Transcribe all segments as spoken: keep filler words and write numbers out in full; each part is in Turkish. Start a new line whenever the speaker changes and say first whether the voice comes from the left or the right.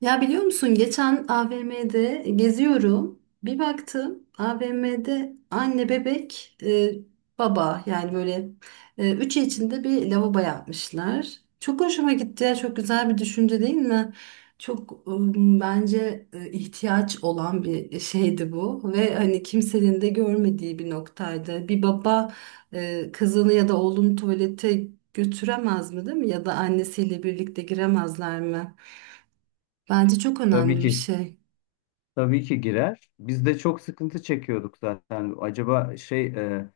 right: Ya biliyor musun geçen A V M'de geziyorum. Bir baktım A V M'de anne bebek e, baba yani böyle e, üçü içinde bir lavabo yapmışlar. Çok hoşuma gitti ya, çok güzel bir düşünce değil mi? Çok, e, bence, e, ihtiyaç olan bir şeydi bu ve hani kimsenin de görmediği bir noktaydı. Bir baba e, kızını ya da oğlunu tuvalete götüremez mi, değil mi? Ya da annesiyle birlikte giremezler mi? Bence çok
left: Tabii
right: önemli bir
left: ki,
right: şey.
left: tabii ki girer. Biz de çok sıkıntı çekiyorduk zaten. Acaba şey, e,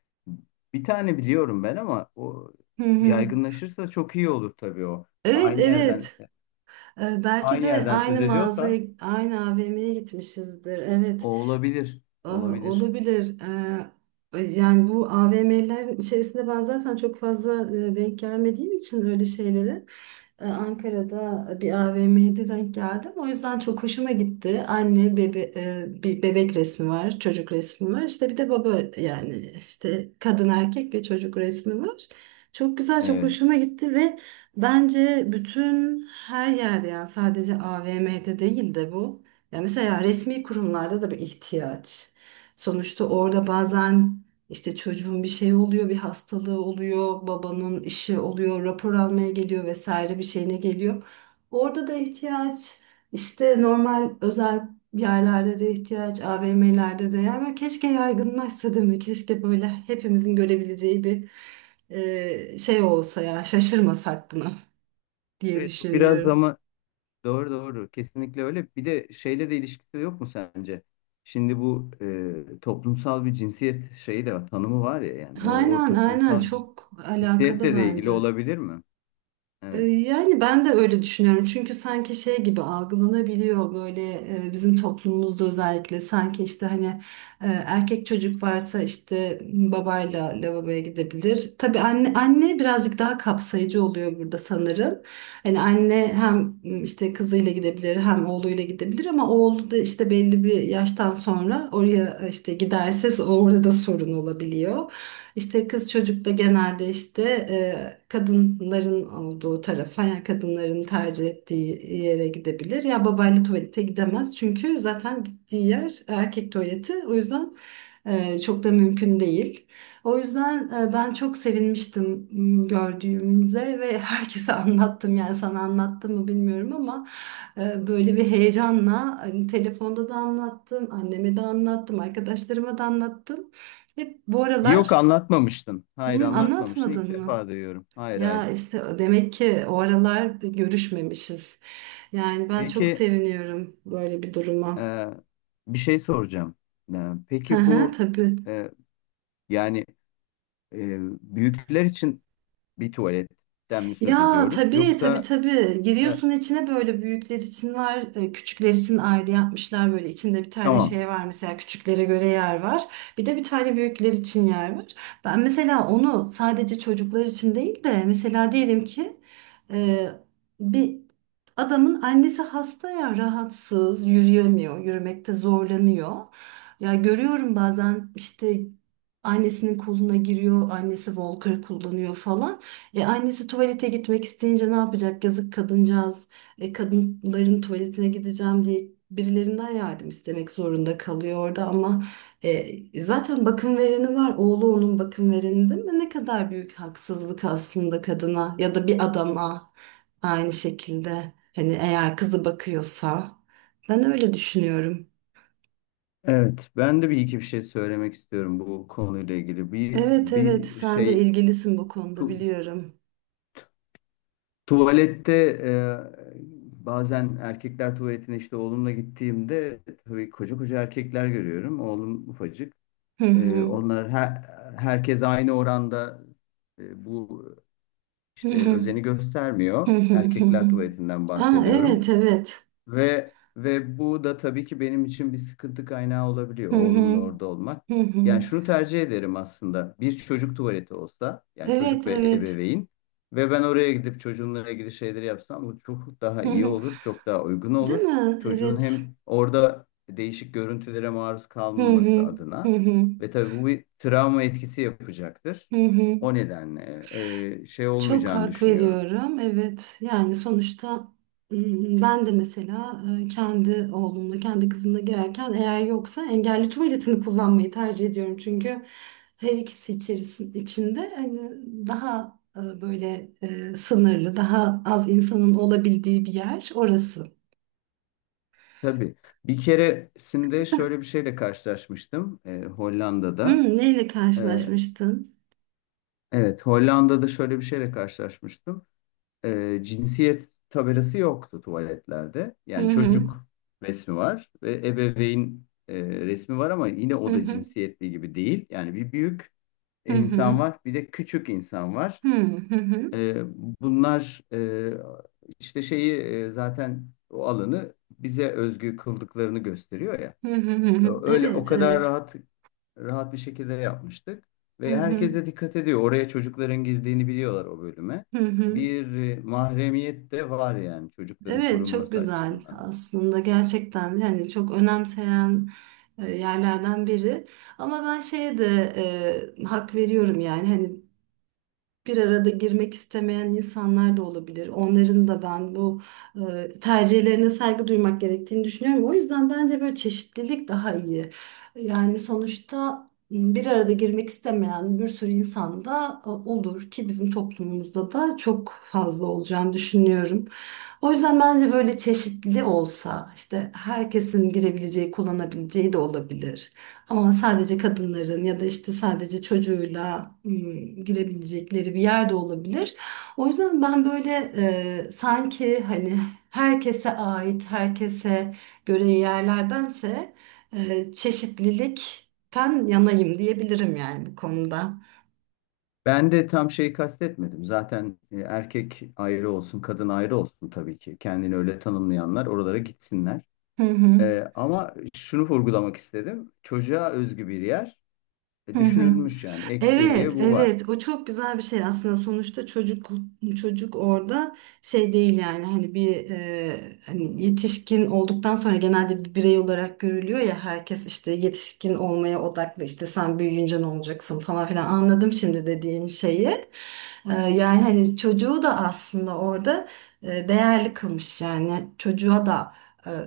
left: bir tane biliyorum ben, ama o
right: Hı hı.
left: yaygınlaşırsa çok iyi olur tabii o.
right: Evet,
left: Aynı yerden,
right: evet. Ee, belki
left: aynı
right: de
left: yerden
right: aynı
left: söz ediyorsa
right: mağazaya, aynı A V M'ye gitmişizdir. Evet.
left: o olabilir,
right: Aa,
left: olabilir.
right: Olabilir. Ee, yani bu A V M'lerin içerisinde ben zaten çok fazla e, denk gelmediğim için öyle şeylere, e, Ankara'da bir A V M'de denk geldim. O yüzden çok hoşuma gitti. Anne bebe e, bir bebek resmi var, çocuk resmi var. İşte bir de baba, yani işte kadın, erkek ve çocuk resmi var. Çok güzel, çok
left: Evet.
right: hoşuma gitti ve bence bütün her yerde, yani sadece A V M'de değil de bu. Ya mesela resmi kurumlarda da bir ihtiyaç. Sonuçta orada bazen işte çocuğun bir şey oluyor, bir hastalığı oluyor, babanın işi oluyor, rapor almaya geliyor, vesaire bir şeyine geliyor. Orada da ihtiyaç, işte normal özel yerlerde de ihtiyaç, A V M'lerde de, yani keşke yaygınlaşsa değil mi? Keşke böyle hepimizin görebileceği bir e, şey olsa ya, şaşırmasak buna diye
left: Evet, bu biraz,
right: düşünüyorum.
left: ama doğru doğru, kesinlikle öyle. Bir de şeyle de ilişkisi yok mu sence? Şimdi bu e, toplumsal bir cinsiyet şeyi de var, tanımı var ya, yani o, o
right: Aynen aynen,
left: toplumsal
right: çok alakalı
left: cinsiyetle de ilgili
right: bence.
left: olabilir mi?
right: E,
left: Evet.
right: Yani ben de öyle düşünüyorum. Çünkü sanki şey gibi algılanabiliyor, böyle e, bizim toplumumuzda özellikle, sanki işte hani e, erkek çocuk varsa işte babayla lavaboya gidebilir. Tabii anne anne birazcık daha kapsayıcı oluyor burada sanırım. Hani anne hem işte kızıyla gidebilir, hem oğluyla gidebilir ama oğlu da işte belli bir yaştan sonra oraya e, işte giderse, orada da sorun olabiliyor. İşte kız çocuk da genelde işte e, kadınların olduğu tarafa, yani kadınların tercih ettiği yere gidebilir. Ya babayla tuvalete gidemez çünkü zaten gittiği yer erkek tuvaleti. O yüzden e, çok da mümkün değil. O yüzden e, ben çok sevinmiştim, m, gördüğümde ve herkese anlattım. Yani sana anlattım mı bilmiyorum ama e, böyle bir heyecanla hani telefonda da anlattım, anneme de anlattım, arkadaşlarıma da anlattım. Hep bu
left: Yok,
right: aralar.
left: anlatmamıştın. Hayır,
right: Hmm,
left: anlatmamıştın. İlk
right: anlatmadın mı?
left: defa duyuyorum. Hayır, hayır.
right: Ya işte demek ki o aralar bir görüşmemişiz. Yani ben çok
left: Peki,
right: seviniyorum böyle bir duruma.
left: e, bir şey soracağım. E,
right: Hı
left: peki
right: hı,
left: bu,
right: tabii.
left: e, yani, e, büyükler için bir tuvaletten mi söz
right: Ya
left: ediyoruz?
right: tabii, tabii,
left: Yoksa
right: tabii,
left: e,
right: giriyorsun içine. Böyle büyükler için var, e, küçükler için ayrı yapmışlar, böyle içinde bir tane
left: tamam.
right: şey var. Mesela küçüklere göre yer var, bir de bir tane büyükler için yer var. Ben mesela onu sadece çocuklar için değil de, mesela diyelim ki e, bir adamın annesi hasta ya, rahatsız, yürüyemiyor, yürümekte zorlanıyor. Ya görüyorum bazen işte annesinin koluna giriyor, annesi walker kullanıyor falan. E annesi tuvalete gitmek isteyince ne yapacak? Yazık kadıncağız. E, kadınların tuvaletine gideceğim diye birilerinden yardım istemek zorunda kalıyor orada, ama e, zaten bakım vereni var. Oğlu onun bakım vereni değil mi? Ne kadar büyük haksızlık aslında kadına, ya da bir adama aynı şekilde. Hani eğer kızı bakıyorsa, ben öyle düşünüyorum.
left: Evet, ben de bir iki bir şey söylemek istiyorum bu konuyla ilgili. Bir,
right: Evet, evet,
left: bir
right: sen de
left: şey
right: ilgilisin bu konuda
left: tu-
right: biliyorum.
left: tuvalette, e, bazen erkekler tuvaletine işte oğlumla gittiğimde tabii koca koca erkekler görüyorum. Oğlum ufacık.
right: Hı
left: E,
right: hı.
left: onlar her, herkes aynı oranda e, bu işte özeni
right: Hı
left: göstermiyor.
right: hı hı hı.
left: Erkekler tuvaletinden
right: Aa,
left: bahsediyorum.
right: evet, evet.
left: Ve ve bu da tabii ki benim için bir sıkıntı kaynağı olabiliyor
right: Hı hı
left: oğlumla orada olmak.
right: hı hı.
left: Yani şunu tercih ederim aslında. Bir çocuk tuvaleti olsa, yani
right: Evet,
left: çocuk ve
right: evet.
left: ebeveyn ve ben oraya gidip çocuğunla ilgili şeyleri yapsam, bu çok daha
right: Hı
left: iyi
right: hı.
left: olur, çok daha uygun
right: Değil
left: olur.
right: mi?
left: Çocuğun
right: Evet.
left: hem orada değişik görüntülere maruz
right: Hı
left: kalmaması
right: hı hı
left: adına
right: hı
left: ve tabii bu bir travma etkisi yapacaktır.
right: hı hı.
left: O nedenle e, şey
right: Çok
left: olmayacağını
right: hak
left: düşünüyorum.
right: veriyorum. Evet. Yani sonuçta, m, ben de mesela, e, kendi oğlumla, kendi kızımla girerken, eğer yoksa, engelli tuvaletini kullanmayı tercih ediyorum. Çünkü her ikisi içerisinde, içinde hani daha e, böyle, e, sınırlı, daha az insanın olabildiği bir yer orası.
left: Tabii. Bir keresinde şöyle bir şeyle karşılaşmıştım e, Hollanda'da.
right: Hı, neyle
left: E,
right: karşılaşmıştın?
left: evet, Hollanda'da şöyle bir şeyle karşılaşmıştım. E, cinsiyet tabelası yoktu tuvaletlerde.
right: Hı
left: Yani
right: hı.
left: çocuk resmi var ve ebeveyn e, resmi var, ama yine
right: Hı
left: o da
right: hı.
left: cinsiyetli gibi değil. Yani bir büyük
right: Hı
left: insan
right: hı.
left: var, bir de küçük insan var.
right: Hı hı. Hı.
left: E, bunlar, e, işte şeyi, e, zaten o alanı bize özgü kıldıklarını gösteriyor ya.
right: Hı hı hı hı.
left: Öyle o
right: Evet,
left: kadar
right: evet.
left: rahat rahat bir şekilde yapmıştık.
right: Hı
left: Ve
right: hı.
left: herkes de dikkat ediyor. Oraya çocukların girdiğini biliyorlar o bölüme.
right: Hı hı.
left: Bir e, mahremiyet de var yani, çocukların
right: Evet, çok
left: korunması
right: güzel
left: açısından.
right: aslında, gerçekten yani çok önemseyen e, yerlerden biri. Ama ben şeye de e, hak veriyorum. Yani hani bir arada girmek istemeyen insanlar da olabilir. Onların da ben bu e, tercihlerine saygı duymak gerektiğini düşünüyorum. O yüzden bence böyle çeşitlilik daha iyi. Yani sonuçta, m, bir arada girmek istemeyen bir sürü insan da e, olur ki, bizim toplumumuzda da çok fazla olacağını düşünüyorum. O yüzden bence böyle çeşitli olsa, işte herkesin girebileceği, kullanabileceği de olabilir. Ama sadece kadınların ya da işte sadece çocuğuyla ım, girebilecekleri bir yer de olabilir. O yüzden ben böyle e, sanki hani herkese ait, herkese göre yerlerdense, e, çeşitlilikten yanayım diyebilirim yani bu konuda.
left: Ben de tam şeyi kastetmedim. Zaten e, erkek ayrı olsun, kadın ayrı olsun tabii ki. Kendini öyle tanımlayanlar oralara gitsinler.
right: Hı hı.
left: E, ama şunu vurgulamak istedim. Çocuğa özgü bir yer e,
right: Hı hı.
left: düşünülmüş yani.
right: Evet,
left: Ekseriye bu var.
right: evet. O çok güzel bir şey aslında. Sonuçta çocuk, çocuk orada şey değil. Yani hani bir, e, hani yetişkin olduktan sonra genelde bir birey olarak görülüyor ya, herkes işte yetişkin olmaya odaklı, işte sen büyüyünce ne olacaksın falan filan. Anladım şimdi dediğin şeyi. Ee, Yani hani çocuğu da aslında orada e, değerli kılmış, yani çocuğa da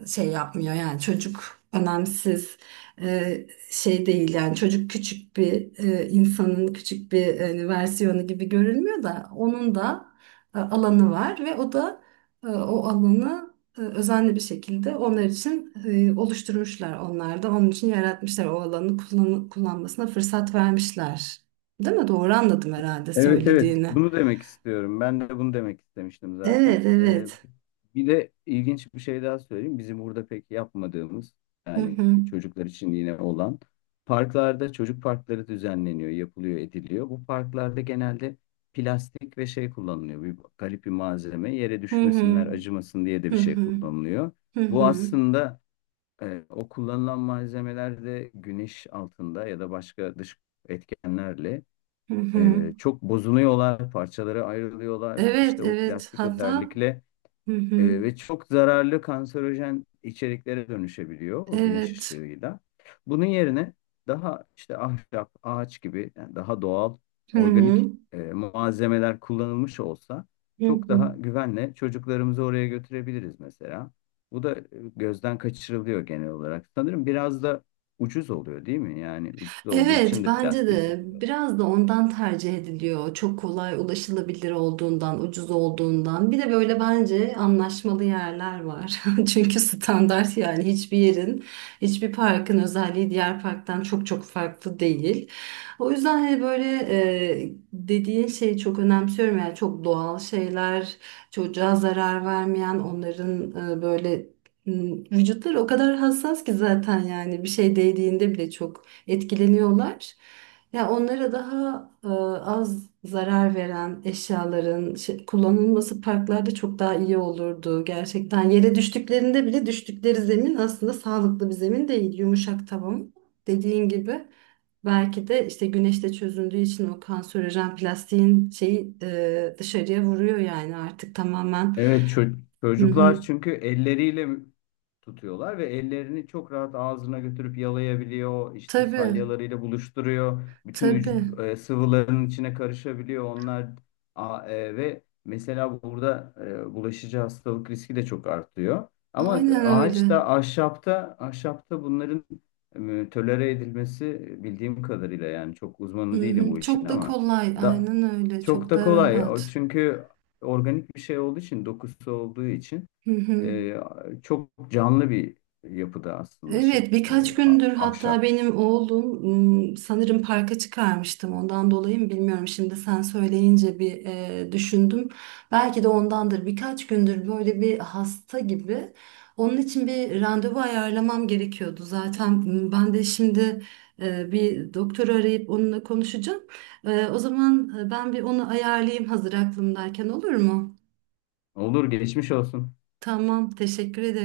right: e, şey yapmıyor, yani çocuk önemsiz e, şey değil, yani çocuk küçük bir, e, insanın küçük bir e, versiyonu gibi görülmüyor da, onun da e, alanı var ve o da, e, o alanı e, özenli bir şekilde onlar için e, oluşturmuşlar, onlar da onun için yaratmışlar, o alanı kullan- kullanmasına fırsat vermişler. Değil mi? Doğru anladım herhalde
left: Evet, evet,
right: söylediğini.
left: bunu demek istiyorum. Ben de bunu demek istemiştim zaten.
right: Evet,
left: Ee,
right: evet.
left: bir de ilginç bir şey daha söyleyeyim. Bizim burada pek yapmadığımız,
right: Hı
left: yani
right: hı.
left: çocuklar için yine olan parklarda çocuk parkları düzenleniyor, yapılıyor, ediliyor. Bu parklarda genelde plastik ve şey kullanılıyor. Bir garip bir malzeme, yere
right: Hı hı.
left: düşmesinler, acımasın diye de
right: Hı
left: bir şey
right: hı.
left: kullanılıyor.
right: Hı
left: Bu
right: hı.
left: aslında, e, o kullanılan malzemeler de güneş altında ya da başka dış etkenlerle
right: Hı hı.
left: e, çok bozuluyorlar, parçalara ayrılıyorlar.
right: Evet,
left: İşte o
right: evet.
left: plastik
right: Hatta
left: özellikle.
right: hı hı.
left: E, ve çok zararlı kanserojen içeriklere dönüşebiliyor o güneş
right: Evet.
left: ışığıyla. Bunun yerine daha işte ahşap, ağaç gibi, yani daha doğal,
right: Hı
left: organik
right: hı.
left: e, malzemeler kullanılmış olsa
right: Hı
left: çok
right: hı.
left: daha güvenle çocuklarımızı oraya götürebiliriz mesela. Bu da e, gözden kaçırılıyor genel olarak. Sanırım biraz da ucuz oluyor değil mi? Yani ucuz olduğu
right: Evet,
left: için de
right: bence
left: plastiği
right: de
left: seçiyorlar.
right: biraz da ondan tercih ediliyor. Çok kolay ulaşılabilir olduğundan, ucuz olduğundan. Bir de böyle bence anlaşmalı yerler var. Çünkü standart, yani hiçbir yerin, hiçbir parkın özelliği diğer parktan çok çok farklı değil. O yüzden hani böyle, e, dediğin şeyi çok önemsiyorum. Yani çok doğal şeyler, çocuğa zarar vermeyen, onların e, böyle m, Vücutları o kadar hassas ki zaten, yani bir şey değdiğinde bile çok etkileniyorlar. Ya onlara daha e, az zarar veren eşyaların şey- kullanılması parklarda çok daha iyi olurdu. Gerçekten yere düştüklerinde bile düştükleri zemin aslında sağlıklı bir zemin değil. Yumuşak tavan dediğin gibi. Belki de işte güneşte çözündüğü için o kanserojen plastiğin şeyi, e, dışarıya vuruyor yani artık tamamen.
left: Evet, çö-
right: Hı hı.
left: çocuklar çünkü elleriyle tutuyorlar ve ellerini çok rahat ağzına götürüp yalayabiliyor. İşte
right: Tabii,
left: salyalarıyla buluşturuyor. Bütün
right: tabii.
left: vücut e, sıvılarının içine karışabiliyor onlar. A- e, ve mesela burada e, bulaşıcı hastalık riski de çok artıyor. Ama
right: Aynen öyle.
left: ağaçta, ahşapta, ahşapta bunların e, tolere edilmesi, e, bildiğim kadarıyla, yani çok
right: Hı
left: uzmanı değilim
right: hı.
left: bu işin,
right: Çok da
left: ama
right: kolay,
left: da
right: aynen öyle,
left: çok
right: çok
left: da
right: da
left: kolay. O
right: rahat.
left: çünkü organik bir şey olduğu için, dokusu olduğu için
right: Hı hı.
left: e, çok canlı bir yapıda aslında şey,
right: Evet, birkaç
left: e, a-
right: gündür hatta
left: ahşap.
right: benim oğlum, ım, sanırım parka çıkarmıştım. Ondan dolayı mı bilmiyorum. Şimdi sen söyleyince bir e, düşündüm. Belki de ondandır. Birkaç gündür böyle bir hasta gibi. Onun için bir randevu ayarlamam gerekiyordu. Zaten, ım, ben de şimdi e, bir doktoru arayıp onunla konuşacağım. E, o zaman e, ben bir onu ayarlayayım, hazır aklımdayken, olur mu?
left: Olur, geçmiş olsun.
right: Tamam, teşekkür ederim.